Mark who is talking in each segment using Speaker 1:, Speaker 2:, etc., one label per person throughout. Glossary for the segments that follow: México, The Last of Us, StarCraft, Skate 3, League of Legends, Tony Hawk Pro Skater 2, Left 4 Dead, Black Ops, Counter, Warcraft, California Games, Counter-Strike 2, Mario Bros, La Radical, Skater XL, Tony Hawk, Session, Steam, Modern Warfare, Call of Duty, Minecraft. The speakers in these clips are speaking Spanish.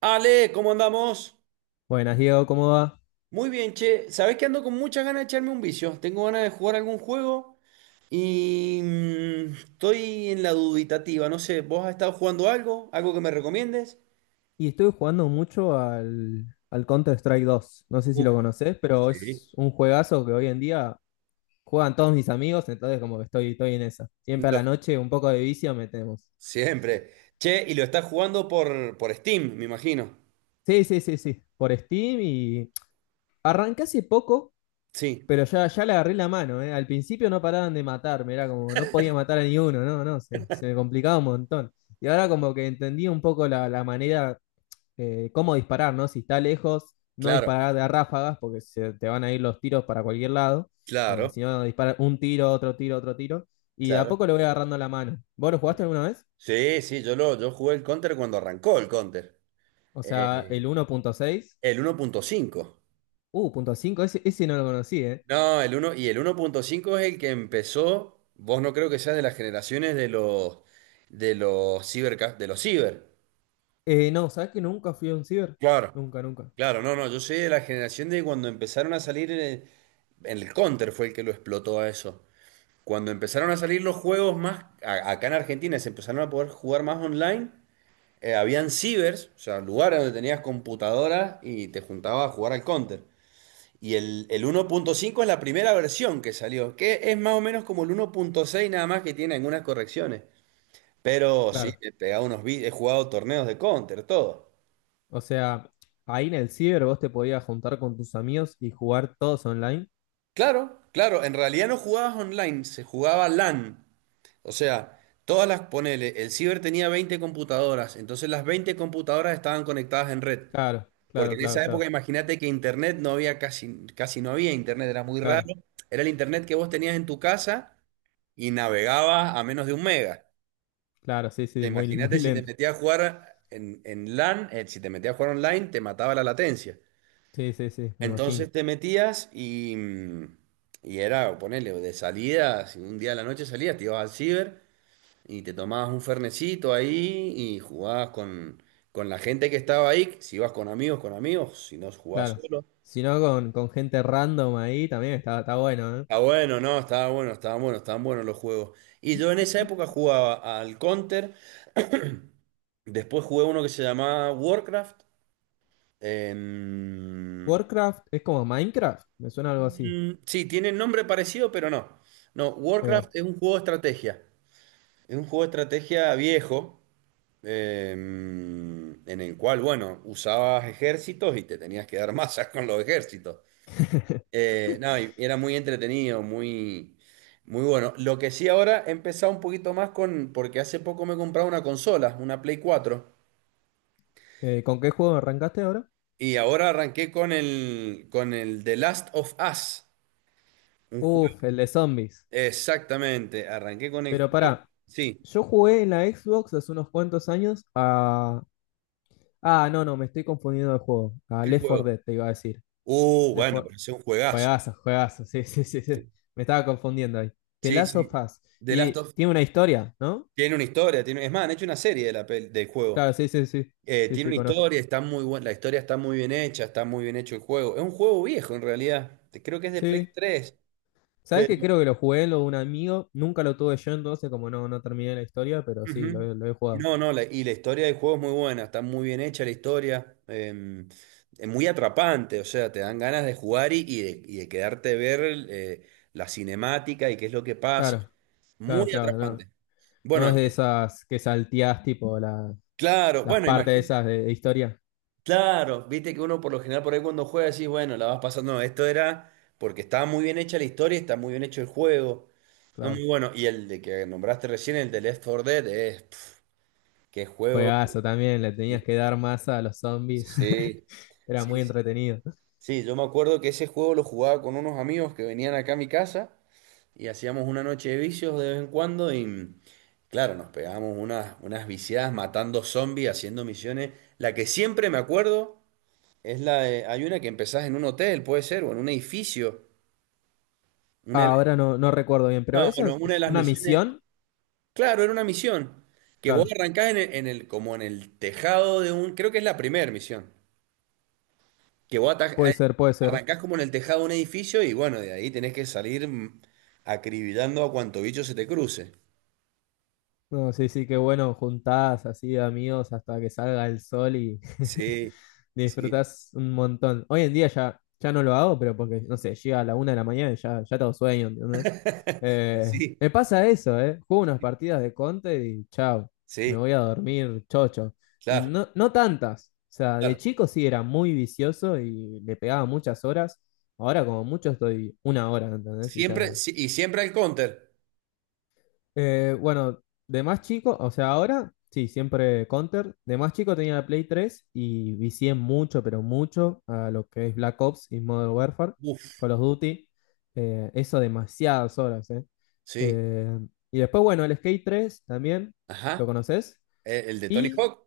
Speaker 1: Ale, ¿cómo andamos?
Speaker 2: Buenas, Diego, ¿cómo va?
Speaker 1: Muy bien, che. Sabés que ando con muchas ganas de echarme un vicio. Tengo ganas de jugar algún juego y estoy en la dubitativa. No sé, ¿vos has estado jugando algo? ¿Algo que me recomiendes?
Speaker 2: Y estoy jugando mucho al Counter-Strike 2. No sé si
Speaker 1: Uf,
Speaker 2: lo conocés, pero
Speaker 1: sí.
Speaker 2: es un juegazo que hoy en día juegan todos mis amigos, entonces como que estoy en esa. Siempre a
Speaker 1: Lo-
Speaker 2: la noche un poco de vicio metemos.
Speaker 1: Siempre. Che, y lo estás jugando por, Steam, me imagino.
Speaker 2: Sí, sí, sí, sí, por Steam y... Arranqué hace poco,
Speaker 1: Sí,
Speaker 2: pero ya, ya le agarré la mano, ¿eh? Al principio no paraban de matarme, era como no podía matar a ni uno, no, no, se me complicaba un montón. Y ahora como que entendí un poco la manera cómo disparar, ¿no? Si está lejos, no
Speaker 1: claro,
Speaker 2: disparar de a ráfagas, porque se te van a ir los tiros para cualquier lado. Eh,
Speaker 1: claro,
Speaker 2: si no, disparar un tiro, otro tiro, otro tiro. Y de a
Speaker 1: claro.
Speaker 2: poco le voy agarrando la mano. ¿Vos lo jugaste alguna vez?
Speaker 1: Sí, sí, yo jugué el Counter cuando arrancó el Counter.
Speaker 2: O sea, el
Speaker 1: Eh,
Speaker 2: 1.6.
Speaker 1: el 1.5.
Speaker 2: Punto .5, ese no lo conocí, ¿eh?
Speaker 1: No, el 1 y el 1.5 es el que empezó. Vos no creo que seas de las generaciones de los ciber, de los ciber.
Speaker 2: No, ¿sabés que nunca fui a un ciber?
Speaker 1: Claro.
Speaker 2: Nunca, nunca.
Speaker 1: Claro, no, no, yo soy de la generación de cuando empezaron a salir Counter fue el que lo explotó a eso. Cuando empezaron a salir los juegos más acá en Argentina, se empezaron a poder jugar más online. Habían cibers, o sea, lugares donde tenías computadoras y te juntabas a jugar al Counter. Y el 1.5 es la primera versión que salió, que es más o menos como el 1.6 nada más que tiene algunas correcciones. Pero sí,
Speaker 2: Claro.
Speaker 1: he pegado he jugado torneos de Counter, todo.
Speaker 2: O sea, ahí en el ciber vos te podías juntar con tus amigos y jugar todos online.
Speaker 1: Claro, claro, en realidad no jugabas online, se jugaba LAN. O sea, ponele, el ciber tenía 20 computadoras, entonces las 20 computadoras estaban conectadas en red.
Speaker 2: Claro,
Speaker 1: Porque
Speaker 2: claro,
Speaker 1: en
Speaker 2: claro,
Speaker 1: esa época
Speaker 2: claro,
Speaker 1: imagínate que internet no había casi, casi no había internet, era muy raro.
Speaker 2: claro,
Speaker 1: Era el internet que vos tenías en tu casa y navegabas a menos de un mega.
Speaker 2: claro, sí, sí, muy, muy
Speaker 1: Imagínate si te
Speaker 2: lento.
Speaker 1: metías a jugar en, LAN, si te metías a jugar online, te mataba la latencia.
Speaker 2: Sí, sí, sí, me imagino.
Speaker 1: Entonces te metías y era, ponele, de salida, si un día de la noche salías, te ibas al ciber y te tomabas un fernecito ahí y jugabas con la gente que estaba ahí, si ibas con amigos, si no jugabas
Speaker 2: Claro.
Speaker 1: solo.
Speaker 2: Si no, con gente random ahí también está bueno, ¿eh?
Speaker 1: Está bueno, no, estaba bueno, estaban buenos los juegos. Y yo en esa época jugaba al Counter, después jugué uno que se llamaba Warcraft. em,
Speaker 2: Warcraft es como Minecraft, me suena algo así.
Speaker 1: Mm, sí, tiene nombre parecido, pero no. No,
Speaker 2: Ahí va.
Speaker 1: Warcraft es un juego de estrategia. Es un juego de estrategia viejo, en el cual, bueno, usabas ejércitos y te tenías que dar masas con los ejércitos. No, y era muy entretenido, muy, muy bueno. Lo que sí ahora he empezado un poquito más con, porque hace poco me he comprado una consola, una Play 4,
Speaker 2: ¿Con qué juego arrancaste ahora?
Speaker 1: y ahora arranqué con el The Last of Us, un juego.
Speaker 2: Uf, el de zombies.
Speaker 1: Exactamente, arranqué con el
Speaker 2: Pero
Speaker 1: juego.
Speaker 2: pará,
Speaker 1: Sí,
Speaker 2: yo jugué en la Xbox hace unos cuantos años a... Ah, no, no, me estoy confundiendo de juego. A
Speaker 1: ¿qué
Speaker 2: Left 4
Speaker 1: juego?
Speaker 2: Dead, te iba a decir.
Speaker 1: Uh,
Speaker 2: Left
Speaker 1: bueno,
Speaker 2: 4...
Speaker 1: pero es un juegazo.
Speaker 2: Juegazo, juegazo, sí, sí, sí, sí. Me estaba confundiendo ahí. The
Speaker 1: Sí,
Speaker 2: Last
Speaker 1: sí.
Speaker 2: of Us.
Speaker 1: The Last
Speaker 2: Y
Speaker 1: of
Speaker 2: tiene una historia, ¿no?
Speaker 1: tiene una historia, tiene, es más, han hecho una serie de la del
Speaker 2: Claro,
Speaker 1: juego.
Speaker 2: sí, sí, sí. Sí,
Speaker 1: Tiene
Speaker 2: sí,
Speaker 1: una
Speaker 2: conozco.
Speaker 1: historia, está muy buena, la historia está muy bien hecha, está muy bien hecho el juego. Es un juego viejo en realidad. Creo que es de Play
Speaker 2: Sí.
Speaker 1: 3.
Speaker 2: ¿Sabes que
Speaker 1: Pero
Speaker 2: creo que lo jugué en lo de un amigo? Nunca lo tuve yo, entonces como no, no terminé la historia, pero sí, lo,
Speaker 1: ujú.
Speaker 2: he- lo he jugado.
Speaker 1: No, no, y la historia del juego es muy buena, está muy bien hecha la historia. Es muy atrapante, o sea, te dan ganas de jugar y de quedarte a ver la cinemática y qué es lo que pasa.
Speaker 2: Claro, claro,
Speaker 1: Muy
Speaker 2: claro. No,
Speaker 1: atrapante.
Speaker 2: no
Speaker 1: Bueno,
Speaker 2: es de esas que salteás tipo la-
Speaker 1: claro,
Speaker 2: las
Speaker 1: bueno,
Speaker 2: partes
Speaker 1: imagínate,
Speaker 2: esas de historia.
Speaker 1: claro, viste que uno por lo general por ahí cuando juega decís, bueno, la vas pasando, no, esto era porque estaba muy bien hecha la historia, está muy bien hecho el juego, no
Speaker 2: Claro.
Speaker 1: muy bueno, y el de que nombraste recién, el de Left 4 Dead, es, pf, qué juego,
Speaker 2: Juegazo también, le
Speaker 1: y-
Speaker 2: tenías que dar masa a los zombies.
Speaker 1: sí,
Speaker 2: Era
Speaker 1: sí,
Speaker 2: muy
Speaker 1: sí,
Speaker 2: entretenido.
Speaker 1: sí, yo me acuerdo que ese juego lo jugaba con unos amigos que venían acá a mi casa y hacíamos una noche de vicios de vez en cuando y claro, nos pegábamos unas viciadas matando zombies, haciendo misiones, la que siempre me acuerdo. Hay una que empezás en un hotel, puede ser, o en un edificio. Una,
Speaker 2: Ah,
Speaker 1: de-
Speaker 2: ahora no, no recuerdo bien, pero
Speaker 1: no,
Speaker 2: ¿esa
Speaker 1: bueno,
Speaker 2: es,
Speaker 1: una de
Speaker 2: es
Speaker 1: las
Speaker 2: una
Speaker 1: misiones.
Speaker 2: misión?
Speaker 1: Claro, era una misión. Que vos
Speaker 2: Claro,
Speaker 1: arrancás como en el tejado de un. Creo que es la primera misión. Que vos
Speaker 2: puede ser, puede ser.
Speaker 1: arrancás como en el tejado de un edificio y bueno, de ahí tenés que salir acribillando a cuanto bicho se te cruce.
Speaker 2: No, sí, sí, qué bueno, juntás así de amigos hasta que salga el sol y...
Speaker 1: Sí, sí,
Speaker 2: disfrutás un montón. Hoy en día ya, ya no lo hago, pero porque, no sé, llega a la una de la mañana y ya, ya tengo sueño, ¿entendés?
Speaker 1: y
Speaker 2: Eh,
Speaker 1: sí,
Speaker 2: me pasa eso, ¿eh? Juego unas partidas de Conte y chao, me
Speaker 1: sí,
Speaker 2: voy a dormir chocho. Y
Speaker 1: claro,
Speaker 2: no, no tantas. O sea, de
Speaker 1: claro.
Speaker 2: chico sí era muy vicioso y le pegaba muchas horas. Ahora como mucho estoy una hora, ¿entendés? Y ya,
Speaker 1: Siempre, sí, y siempre el Counter.
Speaker 2: bueno, de más chico, o sea, ahora sí, siempre Counter. De más chico tenía la Play 3 y vicié mucho, pero mucho a lo que es Black Ops y Modern Warfare,
Speaker 1: Uf,
Speaker 2: Call of Duty. Eso demasiadas horas, ¿eh?
Speaker 1: sí.
Speaker 2: Eh, Y después, bueno, el Skate 3 también, ¿lo
Speaker 1: Ajá.
Speaker 2: conoces?
Speaker 1: ¿El de Tony
Speaker 2: Y
Speaker 1: Hawk?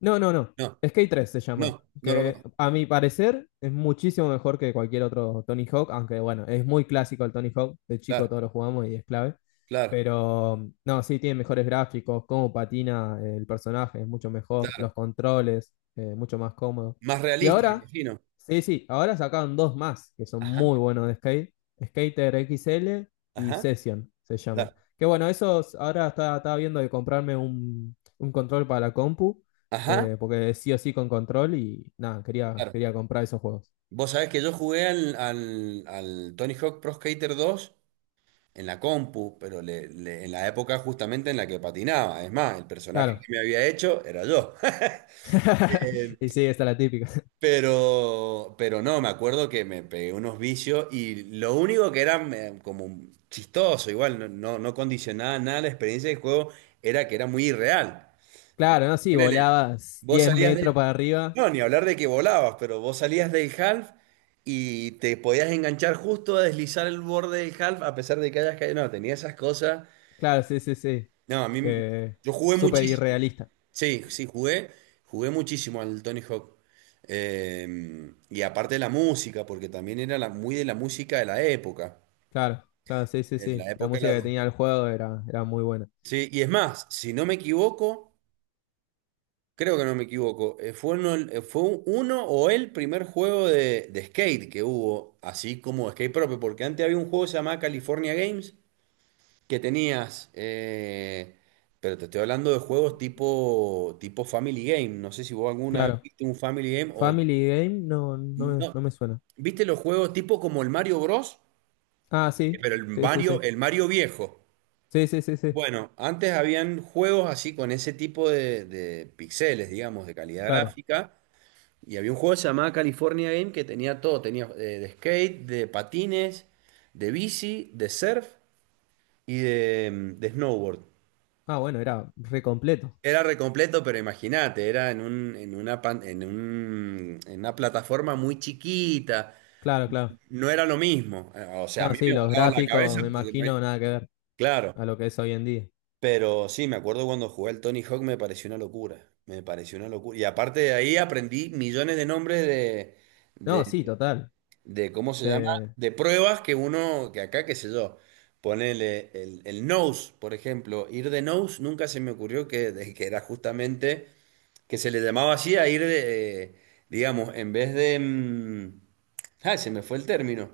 Speaker 2: no, no, no.
Speaker 1: No.
Speaker 2: Skate 3 se llama.
Speaker 1: No, no lo
Speaker 2: Que
Speaker 1: conozco.
Speaker 2: a mi parecer es muchísimo mejor que cualquier otro Tony Hawk, aunque bueno, es muy clásico el Tony Hawk. De chico
Speaker 1: Claro,
Speaker 2: todos lo jugamos y es clave.
Speaker 1: claro,
Speaker 2: Pero no, sí, tiene mejores gráficos, cómo patina el personaje es mucho mejor,
Speaker 1: claro.
Speaker 2: los controles, mucho más cómodo.
Speaker 1: Más
Speaker 2: Y
Speaker 1: realista, me
Speaker 2: ahora,
Speaker 1: imagino.
Speaker 2: sí, sí, ahora sacaron dos más que son
Speaker 1: Ajá,
Speaker 2: muy buenos de skate: Skater XL y
Speaker 1: ajá,
Speaker 2: Session se llaman.
Speaker 1: claro.
Speaker 2: Que bueno, esos ahora estaba viendo de comprarme un control para la compu
Speaker 1: Ajá,
Speaker 2: porque sí o sí con control y nada, quería,
Speaker 1: claro.
Speaker 2: quería comprar esos juegos.
Speaker 1: Vos sabés que yo jugué al Tony Hawk Pro Skater 2 en la compu, pero en la época justamente en la que patinaba. Es más, el personaje que
Speaker 2: Claro.
Speaker 1: me había hecho era yo. Eh,
Speaker 2: Y sí, esta es la típica.
Speaker 1: pero no, me acuerdo que me pegué unos vicios y lo único que era como chistoso, igual, no, no, no condicionaba nada la experiencia del juego, era que era muy irreal.
Speaker 2: Claro, ¿no? Sí,
Speaker 1: Ponele,
Speaker 2: volabas
Speaker 1: vos
Speaker 2: diez
Speaker 1: salías
Speaker 2: metros
Speaker 1: del.
Speaker 2: para arriba.
Speaker 1: No, ni hablar de que volabas, pero vos salías del half y te podías enganchar justo a deslizar el borde del half a pesar de que hayas caído. No, tenía esas cosas.
Speaker 2: Claro, sí, sí, sí.
Speaker 1: No, a mí.
Speaker 2: Que
Speaker 1: Yo jugué
Speaker 2: súper
Speaker 1: muchísimo.
Speaker 2: irrealista.
Speaker 1: Sí, sí, jugué. Jugué muchísimo al Tony Hawk. Y aparte de la música, porque también era muy de la música de la época.
Speaker 2: Claro, claro, sí, sí,
Speaker 1: De
Speaker 2: sí.
Speaker 1: la
Speaker 2: La
Speaker 1: época de
Speaker 2: música
Speaker 1: las.
Speaker 2: que tenía el juego era muy buena.
Speaker 1: Sí, y es más, si no me equivoco. Creo que no me equivoco. Fue uno, uno o el primer juego de skate que hubo, así como skate propio, porque antes había un juego que se llamaba California Games, que tenías, pero te estoy hablando de juegos tipo, tipo Family Game. No sé si vos alguna vez
Speaker 2: Claro.
Speaker 1: viste un Family Game.
Speaker 2: Family Game no, no, me-
Speaker 1: No,
Speaker 2: no me suena.
Speaker 1: ¿viste los juegos tipo como el Mario Bros?
Speaker 2: Ah, sí,
Speaker 1: Pero
Speaker 2: sí, sí, sí,
Speaker 1: El Mario viejo.
Speaker 2: sí, sí, sí, sí,
Speaker 1: Bueno, antes habían juegos así con ese tipo de píxeles, digamos, de calidad
Speaker 2: claro.
Speaker 1: gráfica. Y había un juego que se llamaba California Game que tenía todo, tenía de skate, de patines, de bici, de surf y de snowboard.
Speaker 2: Ah, bueno, era re completo.
Speaker 1: Era recompleto, pero imagínate, era en un, en una pan- en un- en una plataforma muy chiquita.
Speaker 2: Claro, claro.
Speaker 1: No era lo mismo. O sea, a
Speaker 2: No,
Speaker 1: mí
Speaker 2: sí,
Speaker 1: me
Speaker 2: los
Speaker 1: volaban la
Speaker 2: gráficos, me
Speaker 1: cabeza porque no hay.
Speaker 2: imagino, nada que ver
Speaker 1: Claro,
Speaker 2: a lo que es hoy en día.
Speaker 1: pero sí, me acuerdo cuando jugué al Tony Hawk me pareció una locura. Me pareció una locura. Y aparte de ahí aprendí millones de nombres
Speaker 2: No, sí, total.
Speaker 1: de cómo se llama,
Speaker 2: Eh,
Speaker 1: de pruebas que uno, que acá, qué sé yo, ponele el nose, por ejemplo, ir de nose, nunca se me ocurrió que era justamente, que se le llamaba así a ir de, digamos, en vez de. Ay, se me fue el término.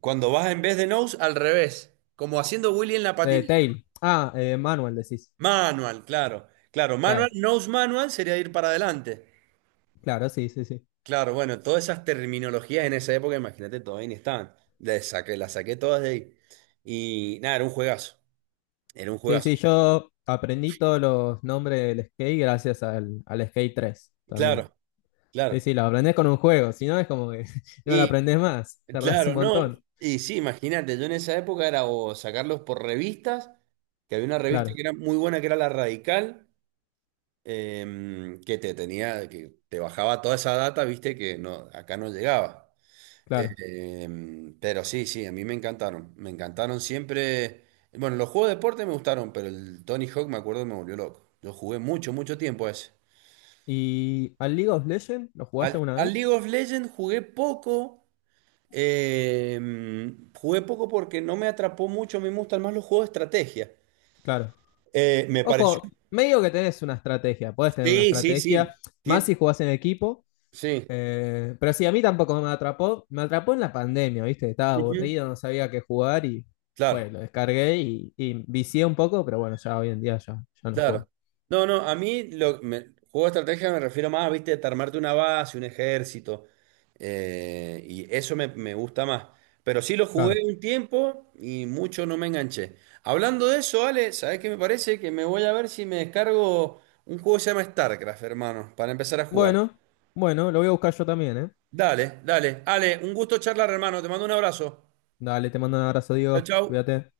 Speaker 1: Cuando vas en vez de nose, al revés, como haciendo Willy en la patineta.
Speaker 2: Tail. Ah, Manuel decís.
Speaker 1: Manual, claro, claro, manual,
Speaker 2: Claro,
Speaker 1: nose manual sería ir para adelante.
Speaker 2: claro, sí, sí, sí.
Speaker 1: Claro, bueno, todas esas terminologías en esa época, imagínate, todavía ni estaban. Las saqué todas de ahí. Y nada, era un juegazo. Era un
Speaker 2: Sí,
Speaker 1: juegazo.
Speaker 2: sí, yo aprendí todos los nombres del skate gracias al Skate 3 también.
Speaker 1: Claro,
Speaker 2: Sí,
Speaker 1: claro.
Speaker 2: sí, lo aprendés con un juego, si no es como que no lo
Speaker 1: Y
Speaker 2: aprendés más, tardás un
Speaker 1: claro, no.
Speaker 2: montón.
Speaker 1: Y sí, imagínate, yo en esa época era o sacarlos por revistas, que había una revista
Speaker 2: Claro,
Speaker 1: que era muy buena, que era La Radical, que te tenía, que te bajaba toda esa data, viste, que no, acá no llegaba.
Speaker 2: claro.
Speaker 1: Eh, pero sí, sí, a mí me encantaron. Me encantaron siempre. Bueno, los juegos de deporte me gustaron, pero el Tony Hawk me acuerdo que me volvió loco. Yo jugué mucho, mucho tiempo a ese.
Speaker 2: ¿Y al League of Legends lo jugaste
Speaker 1: Al,
Speaker 2: alguna
Speaker 1: al
Speaker 2: vez?
Speaker 1: League of Legends jugué poco. eh, jugué poco porque no me atrapó mucho. Me gustan más los juegos de estrategia.
Speaker 2: Claro.
Speaker 1: Me pareció.
Speaker 2: Ojo, medio que tenés una estrategia, podés tener una
Speaker 1: Sí, sí, sí.
Speaker 2: estrategia, más
Speaker 1: Tien-
Speaker 2: si jugás en equipo.
Speaker 1: sí.
Speaker 2: Pero sí, a mí tampoco me atrapó. Me atrapó en la pandemia, ¿viste? Estaba
Speaker 1: Ujú.
Speaker 2: aburrido, no sabía qué jugar y fue,
Speaker 1: Claro.
Speaker 2: lo descargué y vicié un poco, pero bueno, ya hoy en día ya, ya no
Speaker 1: Claro.
Speaker 2: juego.
Speaker 1: No, no, a mí lo, me- juego de estrategia me refiero más, viste, a armarte una base, un ejército. Y eso me gusta más. Pero sí lo jugué
Speaker 2: Claro.
Speaker 1: un tiempo y mucho no me enganché. Hablando de eso, Ale, ¿sabés qué me parece? Que me voy a ver si me descargo un juego que se llama StarCraft, hermano, para empezar a jugar.
Speaker 2: Bueno, bueno, lo voy a buscar yo también, ¿eh?
Speaker 1: Dale, dale. Ale, un gusto charlar, hermano. Te mando un abrazo.
Speaker 2: Dale, te mando un abrazo,
Speaker 1: Chau,
Speaker 2: Diego.
Speaker 1: chau.
Speaker 2: Cuídate.